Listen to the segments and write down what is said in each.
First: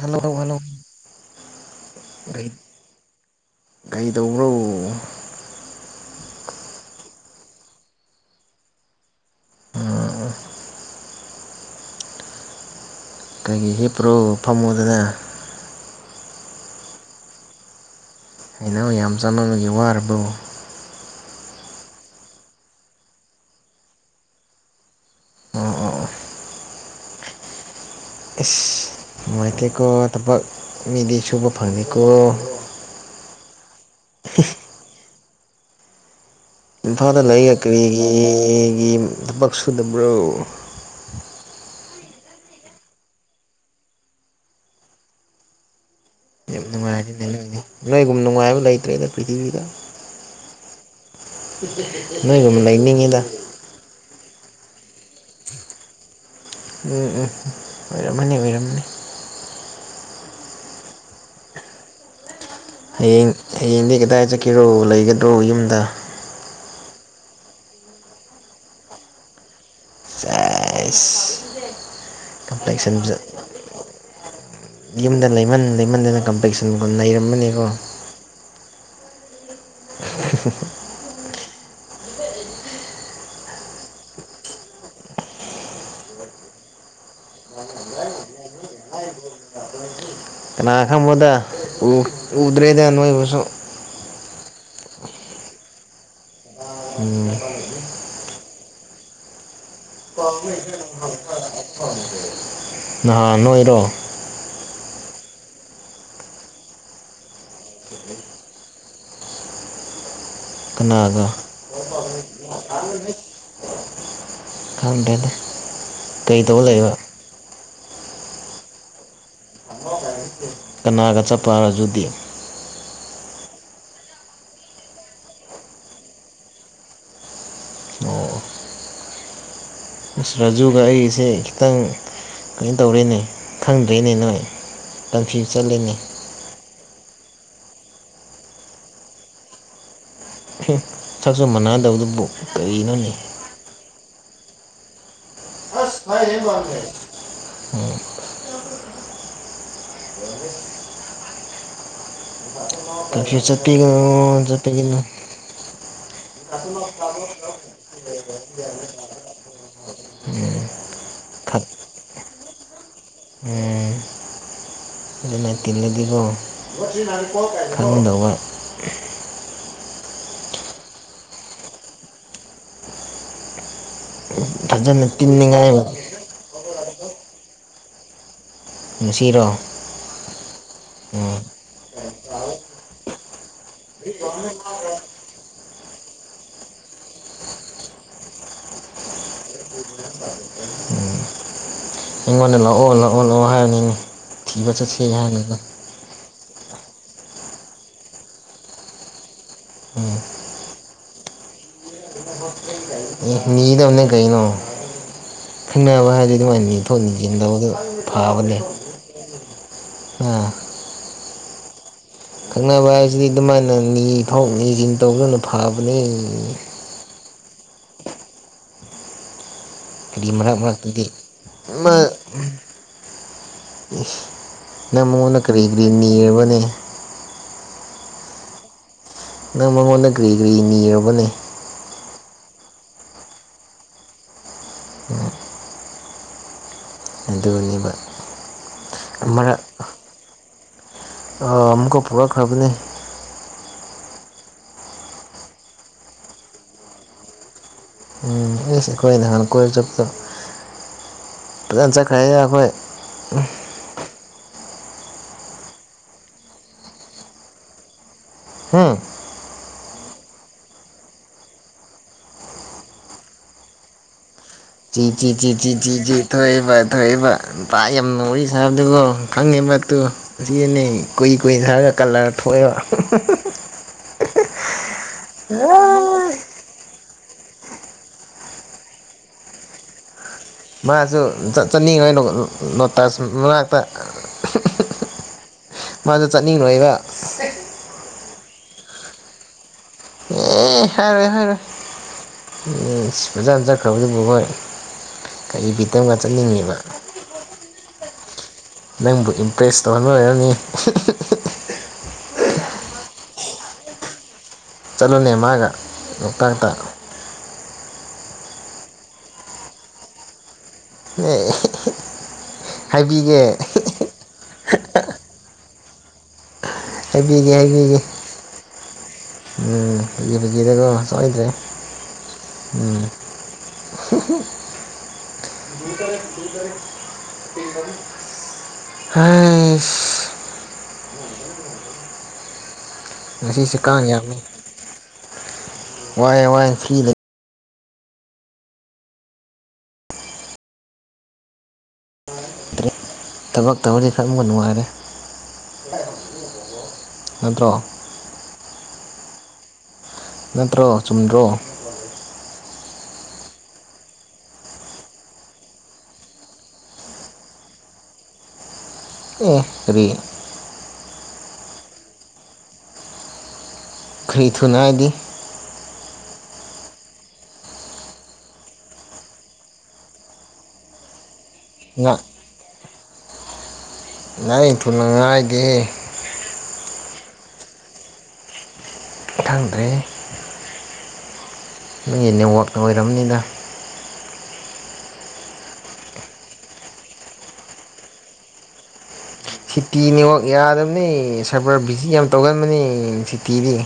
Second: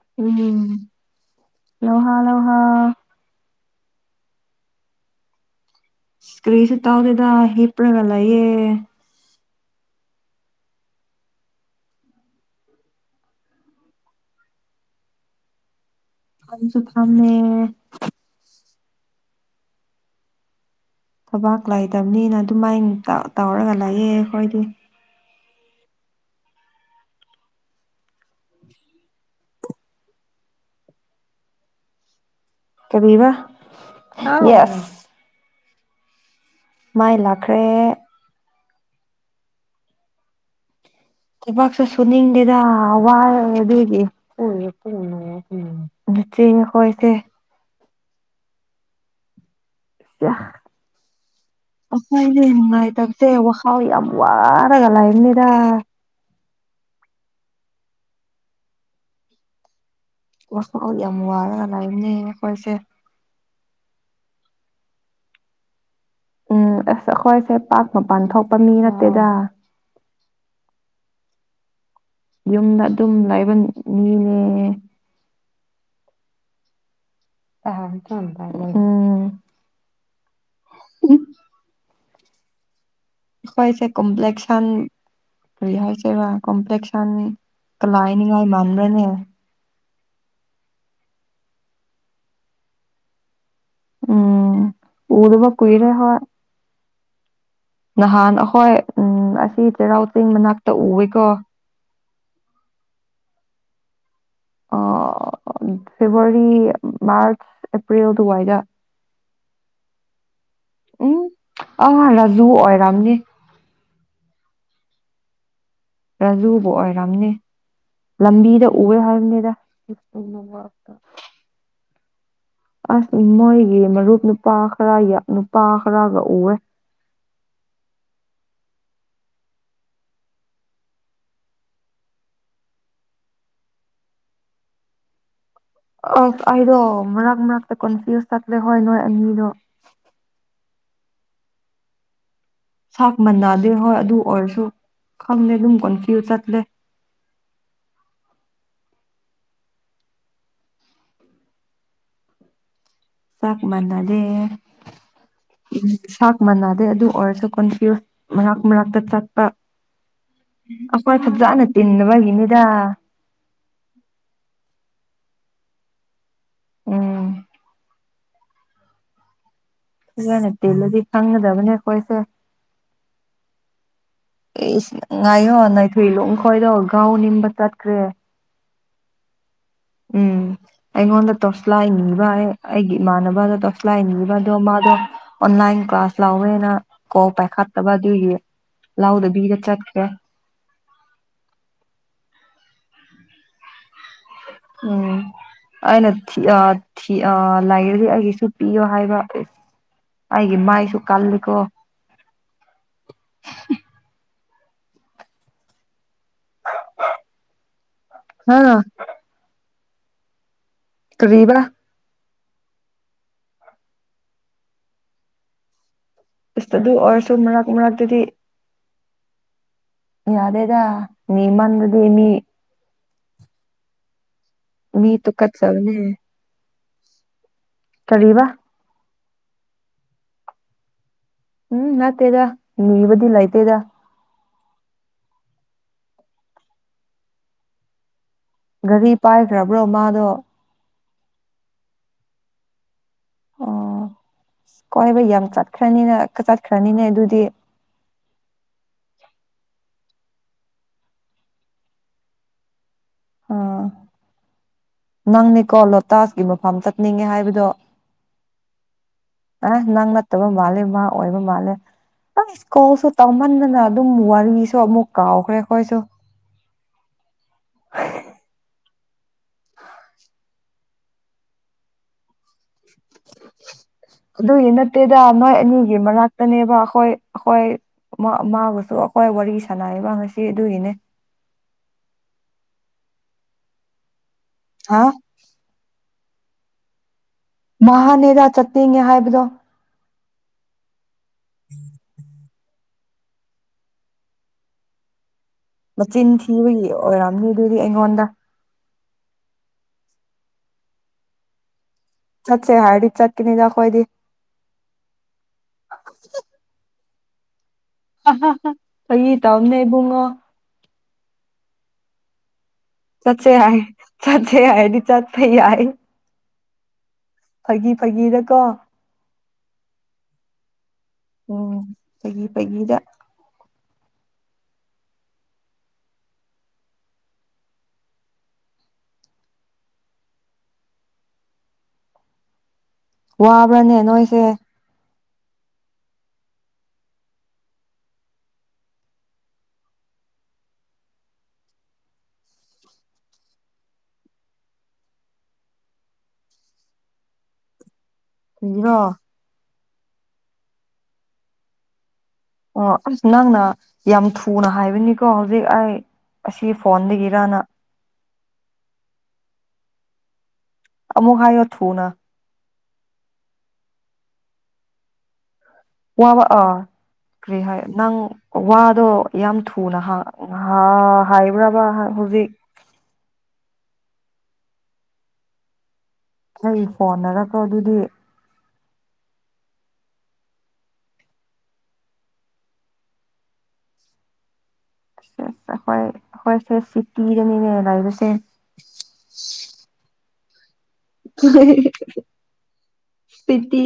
hello hello hello ꯎꯝ ꯂꯧꯍꯥ ꯂꯧꯍꯥ ꯀꯩ ꯇꯧꯕ꯭ꯔꯣ ꯏꯁ ꯀ꯭ꯔꯤꯁꯨ ꯇꯧꯗꯦꯗ ꯍꯤꯞꯄꯂꯒ ꯂꯩꯌꯦ ꯑꯥ ꯑꯩꯒꯤ ꯍꯤꯄ꯭ꯔꯣ ꯐꯝꯃꯨꯗꯅ ꯑꯩꯁꯨ ꯐꯝꯃꯦ ꯍꯦꯂꯣ ꯌꯥꯝ ꯆꯥꯟꯅꯕꯒꯤ ꯋꯥꯔꯕꯣ ꯊꯕꯥꯛ ꯂꯩꯇꯕꯅꯤꯅ ꯑꯗꯨꯃꯥꯏꯅ ꯇꯧ ꯇꯧꯔꯒ ꯂꯩꯥꯌꯦ ꯑꯩꯈꯣꯏꯗꯤ ꯑꯣ ꯑꯣ ꯑꯣ ꯏꯁ ꯅꯨꯉꯥꯏꯇꯦꯀꯣ ꯊꯕꯛ ꯃꯤꯗꯤ ꯁꯨꯨꯕ ꯐꯪꯉꯤꯀꯣ ꯀꯔꯤꯕ ꯌꯦꯁ ꯃꯥꯏ ꯏꯝꯐꯥꯜꯗ ꯂꯩꯌꯦ ꯂꯥꯛꯈ꯭ꯔꯦ ꯀꯔꯤꯒꯤ ꯒꯤ ꯊꯕꯛ ꯁꯨꯗꯕ꯭ꯔꯣ ꯊꯕꯛꯁꯨ ꯁꯨꯅꯤꯡꯗꯦꯗ ꯋꯥꯏ ꯑꯗꯨꯗꯤ [unintelligible] ꯆꯦꯡ ꯌꯥꯝ ꯍꯣꯏꯁꯦ ꯅꯨꯡꯉꯥꯏꯔꯤꯅꯦ ꯅꯣꯏꯗꯤ ꯅꯣꯏꯒꯨꯝ ꯅꯨꯡꯉꯥꯏꯕ ꯂꯩꯇ꯭ꯔꯦꯅꯦ ꯄ꯭ꯔꯤꯊꯤꯕꯤꯗ ꯑꯩꯈꯣꯏꯁꯦ ꯅꯣꯏꯒꯨꯝꯕ ꯂꯩꯅꯤꯡꯉꯤꯗ ꯅꯨꯡꯉꯥꯏꯇꯕꯁꯦ ꯋꯥꯍꯥꯎ ꯌꯥꯝ ꯋꯥꯔꯒ ꯂꯩꯕꯅꯤꯗ ꯎꯝ ꯎꯝ ꯎ ꯂꯩꯔꯝꯃꯅꯤ ꯑꯣꯏꯔꯝꯃꯅꯤ [unintelligible] ꯌꯥꯝ ꯋꯥꯔ ꯂꯩꯕꯅꯦ ꯑꯩꯅ ꯍꯌꯦꯡ ꯍꯌꯦꯡꯗꯤ ꯀꯗꯥꯏ ꯆꯠꯈꯤꯔꯣ ꯂꯩꯒꯗ꯭ꯔꯣ ꯌꯨꯝꯗ ꯎꯝ ꯑꯁ ꯑꯩꯈꯣꯏꯁꯦ ꯄꯥꯛ ꯃꯄꯥꯟ ꯊꯣꯛꯄ ꯃꯤ ꯅꯠꯇꯦꯗ ꯑꯦꯁ ꯌꯨꯝꯗ ꯀꯝꯄ꯭ꯂꯦꯛꯁꯟ ꯑꯗꯨꯝ ꯂꯩꯕ ꯃꯤꯅꯦ ꯌꯨꯝꯗ ꯂꯩꯃꯟ ꯂꯩꯃꯟꯗꯅ ꯀꯝꯄ꯭ꯂꯦꯛꯁꯟꯒꯨꯝ ꯅꯩꯔ ꯑꯍꯝ [unintelligible] ꯎꯝ ꯎꯍꯨ ꯎꯍꯨ [unintelligible] ꯏꯈꯣꯏꯁꯦ ꯀꯣꯝꯄ꯭ꯂꯦꯛꯁꯟ ꯀꯔꯤ ꯍꯥꯏꯁꯤꯔꯥ ꯀꯣꯝꯄ꯭ꯂꯦꯛꯁꯥꯟꯅꯤ ꯀꯂꯥ ꯍꯥꯏꯅꯤꯡꯉꯥꯏ ꯃꯥꯟꯕ꯭ꯔꯅꯦ ꯀꯅ ꯈꯪꯕꯅꯣꯗ ꯎ ꯎꯗ꯭ꯔꯦꯗ ꯅꯣꯏꯕꯨꯁꯨ ꯎꯝ ꯎꯗꯕꯥ ꯀꯨꯏꯔꯦ ꯍꯣꯏ ꯎꯝ ꯅꯍꯥꯟ ꯑꯍꯣꯏ ꯎꯝ ꯑꯁꯤ ꯆꯩꯔꯥꯎ ꯆꯤꯡ ꯃꯅꯥꯛꯇ ꯎꯋꯦꯀꯣ ꯅꯍꯥꯟ ꯅꯣꯏꯔꯣ ꯑꯣ ꯐꯦꯕꯋꯥꯔꯤ ꯃꯥꯔꯆ ꯑꯦꯄ꯭ꯔꯤꯜ ꯗꯨꯋꯥꯏꯗ ꯀꯅꯥꯒ ꯗꯨ ꯑꯣꯏꯔꯝꯅꯤ ꯈꯪꯗꯦꯗ ꯔꯥꯖꯨꯕꯨ ꯑꯣꯏꯔꯝꯅꯤ ꯂꯝꯕꯤꯗ ꯎꯌꯦ ꯍꯥꯏꯕꯅꯤꯗ ꯎꯅꯕ ꯀꯅꯥꯒ ꯆꯠꯄ ꯔꯥꯖꯨꯗꯤ ꯑꯁ ꯃꯣꯏꯒꯤ ꯃꯔꯨꯞ ꯅꯨꯄꯥ ꯈꯔ ꯅꯨꯄꯥ ꯈꯔꯒ ꯎꯋꯦ [inaudible] ꯔꯥꯖꯨꯒ ꯑꯩꯁꯦ ꯈꯤꯇꯪ ꯀꯩꯅꯣ ꯇꯧꯔꯦꯅꯦ ꯈꯪꯗ꯭ꯔꯦꯅꯦ ꯅꯣꯏ ꯀꯟꯐ ꯑ ꯑꯩꯗꯣ ꯃꯔꯛ ꯃꯔꯛꯇ ꯀꯟꯐ꯭ꯌꯨꯁ ꯆꯠꯂꯦ ꯍꯣꯏ ꯅꯣꯏ ꯑꯅꯤꯗꯣ ꯁꯛꯁꯨ ꯃꯥꯟꯅꯗꯕꯗꯨꯕꯨ ꯀꯔꯤꯅꯣꯅꯦ ꯁꯥꯛ ꯃꯅꯗꯦ ꯍꯣꯏ ꯑꯗꯨ ꯑꯣꯏꯔꯁꯨ ꯈꯪꯗꯦ ꯑꯗꯨꯝ ꯀꯣꯟꯐ꯭ꯌꯨꯁ ꯆꯠꯂꯦ ꯎꯝ ꯀꯦꯟꯐ꯭ꯌꯨꯁ ꯆꯥꯛ ꯆꯠꯄꯤꯒꯅꯣ ꯃꯥꯟꯅꯗꯦ ꯆꯠꯄꯤꯒꯅꯣ ꯁꯥꯛ ꯃꯥꯟꯅꯗꯦ ꯑꯗꯨ ꯑꯣꯏꯔꯁꯨ ꯀꯣꯟꯐ꯭ꯌꯨꯁ ꯃꯔꯛ ꯃꯔꯛꯇ ꯆꯠꯄ ꯎꯝ ꯐꯖꯥꯅ ꯇꯤꯟꯗꯕꯒꯤꯅꯤꯗ ꯎꯝ ꯑꯗꯨꯅ ꯇꯤꯜꯂꯗꯤꯀꯣ ꯎꯝ ꯈꯪꯗꯧꯕ ꯐꯌꯦꯅ ꯇꯤꯜꯂꯗꯤ ꯈꯪꯒꯗꯕꯅꯦ ꯑꯩꯈꯣꯏꯁꯦ ꯑꯦꯁ ꯐꯖꯅ ꯉꯥꯏꯌꯣ ꯇꯤꯟꯅꯤꯡꯉꯥꯏ ꯅꯣꯏꯀ꯭ꯔꯤ ꯂꯣꯡꯈꯣꯏꯗꯣ ꯒꯥꯎ ꯅꯤꯡꯕ ꯆꯠꯈ꯭ꯔꯦ ꯉꯁꯤꯔꯣ ꯎꯝ ꯑꯩꯉꯣꯟꯗ ꯇꯣꯁꯂꯥꯏ ꯅꯤꯕ ꯑꯩꯒꯤ ꯏꯃꯥꯟꯅꯕꯗ ꯇꯣꯁꯂꯥꯏ ꯅꯤꯕꯗꯣ ꯃꯥꯗꯣ ꯥꯏꯟ ꯀ꯭ꯂꯥꯁ ꯂꯥꯎꯋꯦꯅ ꯀꯣꯜ ꯄꯥꯏꯈꯠꯇꯕ ꯑꯗꯨꯏꯒꯤ ꯂꯥꯎꯗꯕꯤꯗ ꯆꯠꯈ꯭ꯔꯦ ꯎꯝ ꯑꯩꯉꯣꯟꯗ ꯂꯥꯛꯑꯣ ꯂꯥꯛꯑꯣ ꯂꯥꯛꯑꯣ ꯍꯥꯏꯔꯅꯤꯅꯦ ꯎꯝ ꯑꯩꯅ ꯊꯤ ꯑ ꯊ ꯑ ꯂꯥꯏꯔꯤꯛꯁꯦ ꯑꯩꯒꯤꯁꯨ ꯄꯤꯌꯣ ꯍꯥꯏꯕ ꯎꯝ ꯑꯩꯒꯤ ꯃꯥꯏꯁꯨ ꯀꯜꯂꯤꯀꯣ ꯅꯤꯒꯗꯝꯅꯦ ꯀꯩꯅꯣ ꯈꯪꯅꯕ ꯍꯥꯏ ꯑꯗꯨ ꯑꯗꯨꯃꯥꯏꯅ ꯌꯦꯡꯊꯣꯛ ꯌꯦꯟꯁꯤꯟ ꯇꯧꯕꯗꯣ ꯍꯥ ꯐꯕꯅꯦ ꯑꯥ ꯀ꯭ꯔꯤꯕ ꯈꯪꯅꯕ ꯍꯥꯏꯁꯤꯗꯤ ꯑꯗꯨꯃꯥꯏꯅ ꯅꯤꯊꯣꯛ ꯅꯤꯁꯤꯟ ꯇꯧꯗꯨꯅ ꯐꯕꯅꯤ ꯆꯨ ꯃꯔꯛ ꯃꯔꯛꯇꯗꯤ ꯀꯔꯤ ꯃꯔꯥꯡ ꯃꯔꯥꯛ ꯌꯥꯗꯦꯗ ꯇ ꯅꯤꯃꯟꯕꯗꯤ ꯃꯤ ꯅꯪ ꯃꯤ ꯃꯉꯣꯟꯗ ꯀꯔꯤ ꯀꯔꯤ ꯇꯨꯀꯠꯆꯕꯅꯦ ꯅꯤꯔꯕꯅꯦ ꯀꯔꯤꯕ ꯅꯪ ꯃꯉꯣꯟꯗ ꯀ꯭ꯔꯤ ꯀꯔꯤ ꯅꯤꯔꯕꯅꯦ ꯎꯝ ꯅꯠꯇꯦꯗ ꯅꯤꯕꯗꯤ ꯂꯩꯇꯦꯗ ꯗꯨꯅꯤꯕ ꯒꯥꯔꯤ ꯄꯥꯏꯈ꯭ꯔꯕ꯭ꯔꯣ ꯃꯥꯗꯣ ꯑꯃꯨꯛꯀ ꯄꯨꯔꯛꯈ꯭ꯔꯕꯅꯤ ꯑꯣ ꯀꯣꯏꯕ ꯌꯥꯝ ꯆꯠꯈ꯭ꯔꯅꯤꯅ ꯆꯠꯈ꯭ꯔꯅꯤꯅꯦ ꯑꯗꯨꯗꯤ ꯎꯝ ꯑꯦꯁ ꯑꯩꯈꯣꯏ ꯅꯍꯥꯟ ꯀꯣꯏꯕ ꯆꯠꯄꯗꯣ ꯐꯖꯅ ꯆꯠꯈ꯭ꯔꯦ ꯑꯩꯈꯣꯏ ꯑꯥ ꯅꯪꯅꯤꯀꯣ ꯂꯣꯇꯥꯁꯀꯤ ꯃꯐꯝ ꯆꯠꯅꯤꯡꯉꯦ ꯍꯥꯏꯕꯗꯣ ꯍꯝ ꯑꯁ ꯅꯪ ꯅꯠꯇꯕ ꯃꯥꯜꯂꯦ ꯃꯥ ꯑꯣꯏꯕ ꯃꯥꯜꯂꯦ ꯑꯏꯁ ꯀꯣꯜꯁꯨ ꯇꯧꯃꯟꯗꯅ ꯑꯗꯨꯝ ꯋꯥꯔꯤ ꯆꯤ ꯆꯤ ꯆꯤ ꯆꯤ ꯆꯤ ꯆꯤ ꯊ ꯊꯣꯛꯏꯕ ꯊꯣꯛꯏꯕ ꯇꯥꯛ ꯌꯥꯝ ꯋꯥꯔꯤꯁꯥꯟꯅꯗꯦꯀꯣ ꯈꯪꯉꯦꯕꯠꯇꯨ ꯁꯤꯅꯦ ꯀꯨꯏ ꯀꯨꯏ ꯍꯥꯏꯔꯒ ꯀꯂꯔ ꯊꯣꯛꯑꯦꯕ ꯑꯗꯨꯒꯤ ꯅꯠꯇꯦꯗ ꯃꯣꯏ ꯑꯅꯤꯒꯤ ꯃꯅꯥꯛꯇꯅꯦꯕꯥ ꯍꯣꯏ ꯍꯣꯏ ꯃꯥ ꯃꯥꯕꯨꯁꯨ ꯑꯩꯈꯣꯏ ꯋꯥꯔꯤ ꯁꯥꯟꯅꯔꯤꯕ ꯃꯥꯁꯨ ꯆꯠ ꯆꯠꯅꯤꯡ ꯉꯩ ꯍꯥꯏꯅ ꯂꯣ ꯂꯣꯇꯁ ꯃꯅꯥꯛꯇ ꯍꯥ ꯃꯥꯗꯣ ꯆꯠꯅꯤꯡꯉꯣꯏꯗꯥ ꯃꯥꯍꯥꯅꯦꯕ ꯆꯠꯅꯤꯡꯉꯦ ꯍꯥꯏꯕꯗꯣ ꯑꯦ ꯍꯥꯏꯔꯣꯏ ꯍꯥꯏꯔꯣꯏ ꯏꯁ ꯐꯖꯅ ꯆꯈ꯭ꯔꯕꯗꯨꯕꯣꯏ ꯍꯣꯏ ꯀꯔꯤ ꯕꯤꯠꯇꯝꯒ ꯃꯆꯤꯟ ꯆꯠꯅꯤꯡꯉꯤꯕ ꯊꯤꯕꯒꯤ ꯑꯣꯏꯔꯝꯅꯤ ꯑꯗꯨꯗꯤ ꯑꯩꯉꯣꯟꯗ ꯅꯪꯕꯨ ꯏꯝꯄ꯭ꯔꯦꯁ ꯇꯧꯍꯟꯕ ꯑꯣꯏꯔꯝꯅꯤ ꯆꯠꯁꯦ ꯍꯥꯏꯔꯗꯤ ꯆꯠꯄꯅꯤꯗ ꯈꯣꯏꯗꯤ ꯆꯠꯂꯨꯅꯦ ꯃꯥꯒ ꯂꯣꯛꯇꯥꯛꯇ ꯑ ꯍ ꯍ ꯐꯒꯤ ꯇꯧꯅꯦ ꯏꯕꯨꯡꯉꯣ ꯍꯦ ꯍꯦ ꯆꯠꯆꯦ ꯌꯥꯏ ꯆꯠꯆꯦ ꯌꯥꯏꯗꯤ ꯆꯠꯄ ꯌꯥꯏ ꯍꯥꯏꯕꯤꯒꯦ ꯐꯥꯒꯤ ꯍꯥꯏꯕꯤꯒꯦ ꯐꯥꯒꯤꯗꯀꯣ ꯎꯝ ꯐꯒꯤ ꯐꯒꯤꯗꯀꯣ ꯁꯣꯏꯗꯦ ꯎꯝ ꯐꯥꯒꯤ ꯐꯥꯒꯤꯗ ꯎꯝ ꯍꯝ ꯉꯁꯤꯁꯦ ꯋꯥꯕ꯭ꯔꯅꯦ ꯀꯥꯡ ꯌꯥꯝꯃꯤ ꯅꯣꯏꯁꯦ ꯋꯥꯏꯌꯦ ꯋꯥꯏꯌꯦ ꯐ꯭ꯔꯤꯗ ꯂꯩꯇ꯭ꯔꯦ ꯊꯕꯛ ꯇꯧꯔꯅꯤ ꯈꯟꯕꯒ ꯅꯨꯡꯉꯥꯏꯔꯦ ꯅꯠꯇ꯭ꯔꯣ ꯀꯩꯒꯤꯔꯣ ꯅꯠꯇ꯭ꯔꯣ ꯆꯨꯝꯗ꯭ꯔꯣ ꯑꯣ ꯑꯁ ꯅꯪꯅ ꯌꯥꯝ ꯊꯨꯅ ꯍꯥꯏꯕꯅꯤꯀꯣ ꯍꯧꯖꯤꯛ ꯑꯩ ꯑꯁꯤ ꯐꯣꯟꯗꯒꯤꯔꯅꯥ ꯑꯦ ꯔꯤ ꯑꯃꯨꯛ ꯍꯥꯏꯌꯣ ꯊꯨꯅ ꯈ꯭ꯔꯤ ꯊꯨꯅ ꯍꯥꯏꯗꯤ ꯋꯥꯕ ꯑꯥ ꯀ꯭ꯔꯤ ꯍꯥꯏ ꯅꯪ ꯋꯥꯗꯣ ꯌꯥꯝ ꯊꯨꯅ ꯍ ꯍꯥ ꯍꯥꯏꯕ꯭ꯔꯕ ꯍ ꯉꯥ ꯍꯧꯖꯤꯛ ꯂꯩ ꯊꯨꯅ ꯉꯥꯏꯗꯦꯍꯦ ꯑꯩ ꯐꯣꯟꯅꯔꯛꯀꯣ ꯑꯗꯨꯗꯤ ꯈꯪꯗ꯭ꯔꯦ ꯅꯣꯏꯒꯤ ꯅꯦꯠꯋꯥꯛꯅ ꯑꯣꯏꯔꯝꯅꯤꯗ ꯑ ꯍꯣ ꯍꯣꯏ ꯈꯣꯏꯁꯦ ꯁꯤꯇꯤꯗꯅꯤꯅꯦ ꯂꯩꯕꯁꯦ ꯁꯤꯇꯤ ꯅꯦꯠꯋꯥꯛ ꯌꯥꯗꯕ ꯅꯦ ꯁꯔꯚꯔ ꯕꯤꯖꯤ ꯌꯥꯝ ꯇꯧꯒꯟꯕꯅꯦ ꯁꯤꯇꯤꯗꯤ ꯁꯤꯇꯤ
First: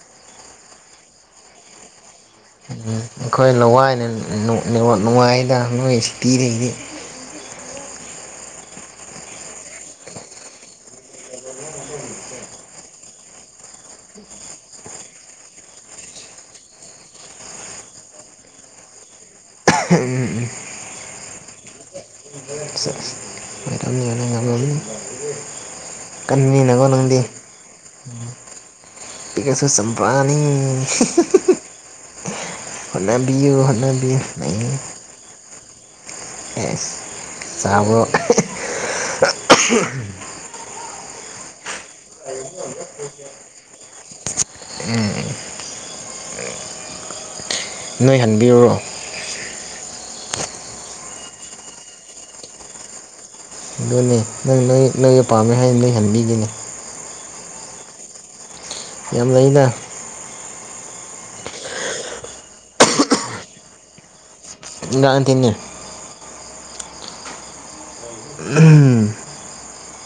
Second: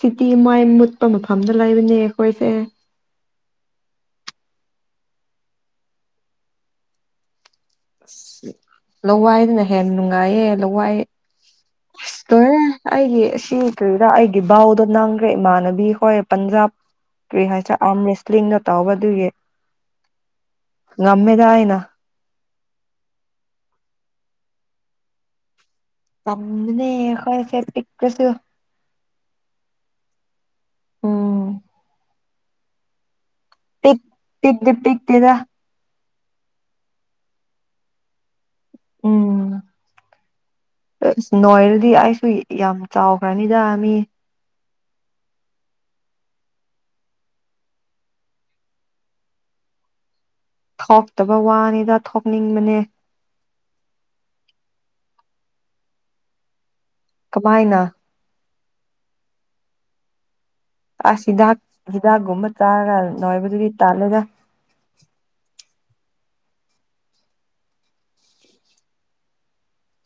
ꯁꯤꯇꯤ ꯃꯥꯏ ꯃꯨꯠꯄ ꯃꯐꯝꯗ ꯂꯩꯕꯅꯦ ꯑꯩꯈꯣꯏꯁꯦ ꯑꯩꯈꯣꯏ ꯂꯋꯥꯏꯅ ꯍꯦꯟ ꯅꯨ ꯅꯨꯡꯉꯥꯏꯗ ꯅꯣꯏ ꯁꯤꯇꯤ ꯗꯒꯤꯗꯤ ꯑꯁ ꯂꯋꯥꯏꯗꯅ ꯍꯦꯟꯅ ꯅꯨꯡꯉꯥꯏꯌꯦ ꯂꯋꯥꯏ ꯑꯁ ꯂꯣꯏꯔꯦ ꯑꯩꯒꯤ ꯁꯤ ꯀꯔꯤꯔꯥ ꯑꯩꯒꯤ ꯕꯥꯎꯗꯣ ꯅꯪꯒ ꯏꯃꯥꯟꯅꯕꯤ ꯍꯣꯏ ꯄꯟꯖꯥꯕ ꯀ꯭ꯔꯤ ꯍꯥꯏꯁꯤꯔ ꯑꯥꯝ ꯔꯦꯁꯂꯤꯡꯒ ꯇꯥꯎꯕꯗꯨꯏꯒꯤ ꯉꯝꯃꯦꯗ ꯑꯩꯅ ꯑꯣꯏꯔꯝꯅꯤ ꯑꯣꯏꯔꯝꯅꯤ ꯉꯝꯃꯝꯅꯤ ꯀꯟꯕꯅꯤꯅꯀꯣ ꯉꯝꯃꯤꯅꯦ ꯅꯪꯗꯤ ꯈꯣꯏ ꯁꯦ ꯄꯤꯛꯄꯁꯨ ꯄꯤꯛꯑꯁꯨ ꯆꯝꯄ꯭ꯔꯥꯅꯤ ꯍꯤ ꯎꯝ ꯍꯤ ꯑꯣꯂꯦꯝ ꯕꯤꯌꯨ ꯄꯤꯛ ꯍꯣꯠꯅꯕꯤꯌꯨ ꯑꯩ ꯄꯤꯛꯇꯤ ꯄꯤꯛꯇꯦꯗ ꯑꯦꯁ ꯆꯥꯎꯕ꯭ꯔꯣ ꯎꯝ ꯑꯁ ꯅꯣꯏꯔꯗꯤ ꯑꯩꯁꯨ ꯌꯥꯝ ꯆꯥꯎꯒ꯭ꯔꯅꯤꯗ ꯃꯤ ꯎꯝ ꯎꯝ ꯅꯣꯏ ꯍꯟꯕꯤꯔꯨꯔꯣ ꯊꯣꯛꯇꯕ ꯋꯥꯅꯤꯗ ꯊꯣꯛꯅꯤꯡꯕꯅꯦ ꯑꯗꯨꯅꯦ ꯅꯪ ꯅꯪ ꯅꯪꯅ ꯄꯥꯝꯃꯦ ꯍꯥꯏꯕꯩ ꯍꯥꯏꯕꯤꯔꯤꯅꯦ ꯀꯃꯥꯏꯅ ꯌꯥꯝ ꯂꯩꯅ ꯑꯁ ꯍꯤꯗꯥꯛ ꯍꯤꯗꯥꯛꯒꯨꯝꯕ ꯆꯥꯔ ꯅꯣꯢꯦꯕꯗꯨꯗꯤ ꯇꯜꯂꯦꯗ ꯅꯛꯑꯗꯤꯅꯦ ꯍꯝ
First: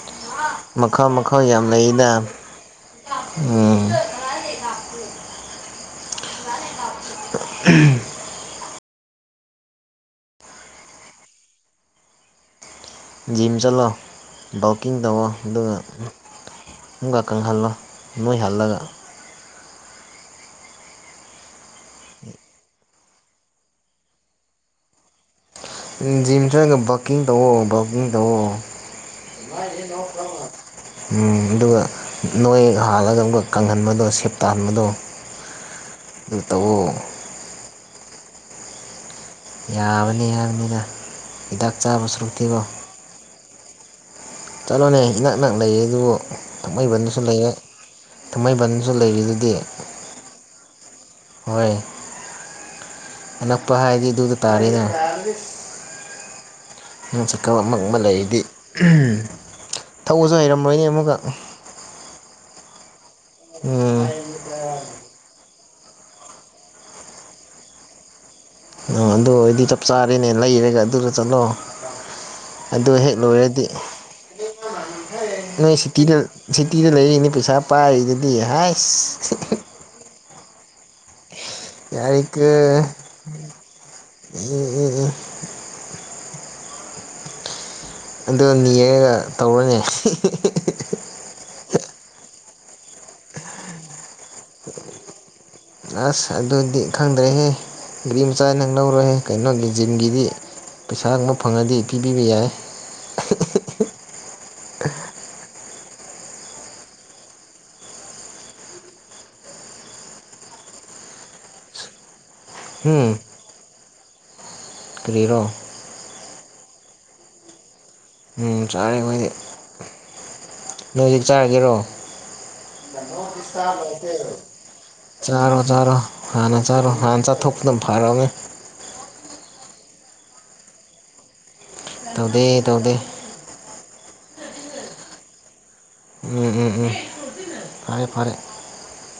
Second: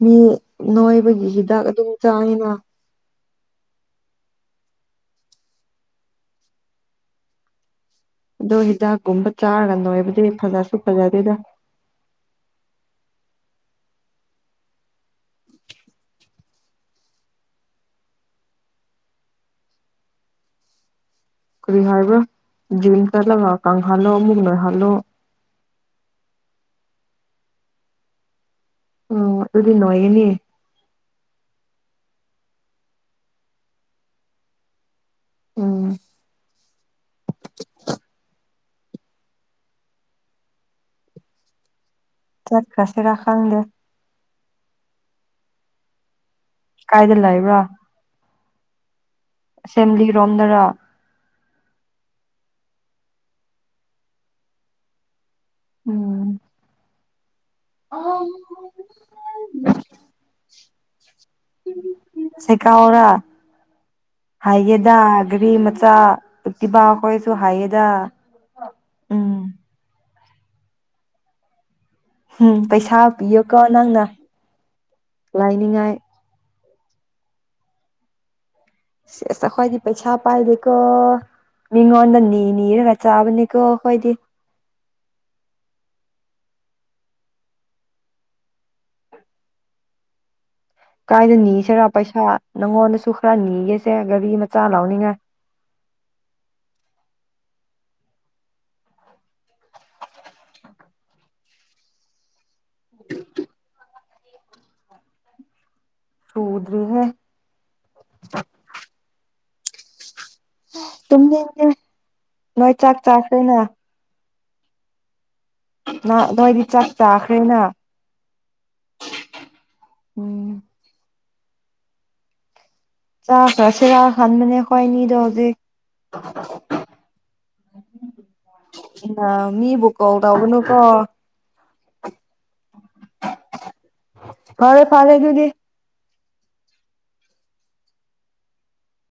ꯃꯤ ꯃꯈꯜ ꯅꯣꯏꯕꯒꯤ ꯃꯈꯜ ꯍꯤꯗꯥꯛ ꯌꯥꯝ ꯑꯗꯨꯝ ꯂꯩꯗ ꯆꯥꯏꯅ ꯎꯝ [unintelligible] ꯑꯗꯣ ꯍꯤꯗꯥꯛꯀꯨꯝꯕ ꯆꯥꯔꯒ ꯅꯣꯏꯕꯗꯤ ꯐꯖꯁꯨ ꯐꯖꯗꯦꯗ ꯖꯤꯝ ꯆꯠꯂꯣ ꯋꯥꯀꯤꯡ ꯇꯧꯋꯣ ꯑꯗꯨꯒ ꯨꯃꯨꯛꯀ ꯀꯪꯍꯜꯂꯣ ꯅꯣꯏꯍꯜꯂꯒ ꯀꯔꯤ ꯍꯥꯏꯕ꯭ꯔ ꯖꯤꯝꯇ ꯀꯪꯍꯜꯂꯣ ꯑꯃꯨꯛ ꯅꯣꯏꯍꯜꯂꯣ ꯏꯪ ꯖꯤꯝ ꯆꯠꯂ ꯕꯥꯀꯤꯡ ꯇꯧꯋꯣ ꯕꯥꯀꯤꯡ ꯇꯧꯋꯣ ꯎꯝ ꯑꯗꯨꯗꯤ ꯅꯣꯏꯒꯅꯤ [unintelligible] ꯎꯝ ꯑꯗꯨꯒ ꯅꯣꯏ ꯍꯥꯜꯂꯒ ꯑꯃꯨꯛꯀ ꯀꯪꯍꯟꯕꯗꯣ ꯁꯦꯞ ꯇꯥꯍꯟꯕꯗꯣ ꯎꯝ ꯑꯗꯨ ꯇꯧꯋꯣ ꯌꯥꯕꯅꯤ ꯍꯥꯏꯅꯤꯗ ꯍꯤꯗꯥꯛ ꯆꯥꯕ ꯁꯔꯨꯛꯇꯤꯀꯣ ꯆꯠꯈ꯭ꯔꯁꯤꯔꯥ ꯈꯪꯗꯦ ꯆꯠꯂꯣꯅꯦ ꯏꯅꯛ ꯅꯛ ꯂꯩꯔꯤꯗꯨꯕꯨ ꯀꯥꯏꯗ ꯊꯥꯡꯃꯩꯕꯟꯗꯁꯨ ꯂꯩꯔꯦ ꯊꯥꯡꯃꯩꯕꯟ ꯑꯁꯦꯡꯕꯗꯤ ꯀꯗꯣꯝꯗꯔ ꯍꯣꯏ ꯑꯅꯛꯄ ꯍꯥꯏꯗꯤ ꯑꯗꯨꯗ ꯇꯥꯔꯦꯗ ꯎꯝ [unintelligible] ꯇꯣ ꯑꯃ ꯃꯛ ꯂꯩꯔꯤꯗꯤ ꯊꯧꯕꯁꯨ ꯍꯩꯔꯝꯃꯣꯏꯅꯦ ꯑꯃꯨꯛꯀ ꯁꯦꯀꯥꯎꯔꯥ ꯎꯝ ꯍꯩꯌꯦꯗ ꯒꯔꯤ ꯃꯆꯥ ꯑꯦꯛꯇꯤꯚꯥ ꯍꯣꯏꯁꯨ ꯍꯩꯌꯦꯗ ꯑꯥ ꯑꯗꯨ ꯑꯣꯏꯗꯤ ꯆꯞ ꯆꯥꯔꯦꯅꯦ ꯂꯩꯔꯒ ꯑꯗꯨꯗ ꯆꯠꯂꯣ ꯍꯝ ꯑꯗꯨ ꯄꯩꯁꯥ ꯍꯦꯛ ꯄꯤꯌꯣꯀꯣ ꯂꯣꯏꯔꯗꯤ ꯅꯪꯅ ꯅꯣꯏ ꯂꯥꯏꯅꯤꯡꯉꯥꯏ ꯁꯤꯇꯤꯗ ꯁꯤꯇꯤꯗ ꯂꯩꯔꯤꯅꯦ ꯄꯩꯁꯥ ꯄꯥꯏꯔꯤꯗꯨꯗꯤ ꯍꯥꯏ ꯁꯤꯁ ꯑꯈꯣꯏꯗꯤ ꯄꯩꯁꯥ ꯄꯥꯏꯗꯦꯀꯣ ꯃꯤꯉꯣꯗ ꯅꯤ ꯌꯥꯔꯦꯀꯣ ꯅꯤꯔ ꯆꯥꯕꯅꯤ ꯀꯣ ꯑꯈꯣꯏꯗꯤ ꯑꯗꯨ ꯅꯤꯔꯔꯒ ꯇꯧꯔꯣꯅꯦ ꯀꯥꯏꯗ ꯅꯤꯁꯤꯔꯥ ꯄꯩꯁꯥ ꯅꯪꯉꯣꯟꯗꯁꯨ ꯈꯔ ꯅꯤꯒꯦꯁꯦ ꯒꯥꯔꯤ ꯃꯆꯥ ꯂꯧꯅꯤꯡꯉꯥꯏ ꯑꯁ ꯑꯗꯨꯗꯤ ꯈꯪꯗ꯭ꯔꯦꯍꯦ ꯒꯥꯔꯤ ꯃꯆꯥ ꯅꯪ ꯂꯧꯔꯍꯦ ꯀꯩꯅꯣꯒꯤ ꯖꯤꯝꯒꯤꯗꯤ ꯄꯩꯁꯥ ꯉ ꯐꯪꯉꯗꯤ ꯄꯤꯕꯤꯕ ꯌꯥꯏ ꯁꯨꯗ꯭ꯔꯤꯍꯦ ꯇꯨꯝꯅꯤꯡꯉꯦ ꯅꯣꯏ ꯆꯥꯛ ꯎꯝ ꯆꯥꯥꯈ꯭ꯔꯦꯅ ꯀꯔꯤꯔꯣ ꯅ ꯅꯣꯏꯗꯤ ꯆꯥꯛ ꯇꯥꯈ꯭ꯔꯦꯅ ꯎꯝ ꯆꯥꯔꯦ ꯑꯩꯈꯣꯏꯗꯤ ꯎꯝ ꯍꯖꯤꯛ ꯆꯥꯔꯒꯦꯔꯣ ꯆꯥꯈ꯭ꯔꯁꯤꯔꯥ ꯈꯟꯕꯅꯦ ꯑꯩꯈꯣꯏ ꯑꯅꯤꯗꯣ ꯍꯧꯖꯤꯛ ꯆꯥꯔꯣ ꯆꯥꯔꯣ ꯍꯥꯟꯅ ꯆꯥꯔꯣ ꯍꯥꯟꯅ ꯆꯥꯊꯣꯛꯄꯗꯨ ꯐꯔ ꯇꯧꯔꯦ ꯏꯃ ꯃꯤꯕꯨ ꯀꯣꯜ ꯇꯒꯅꯨꯀꯣ ꯇꯧꯗꯦ ꯇꯧꯗꯦ ꯐꯔꯦ ꯐꯔꯦ ꯗꯨꯨꯗꯤ ꯎꯝ ꯎꯝ ꯎꯝ ꯐꯔꯦ ꯐꯔꯦ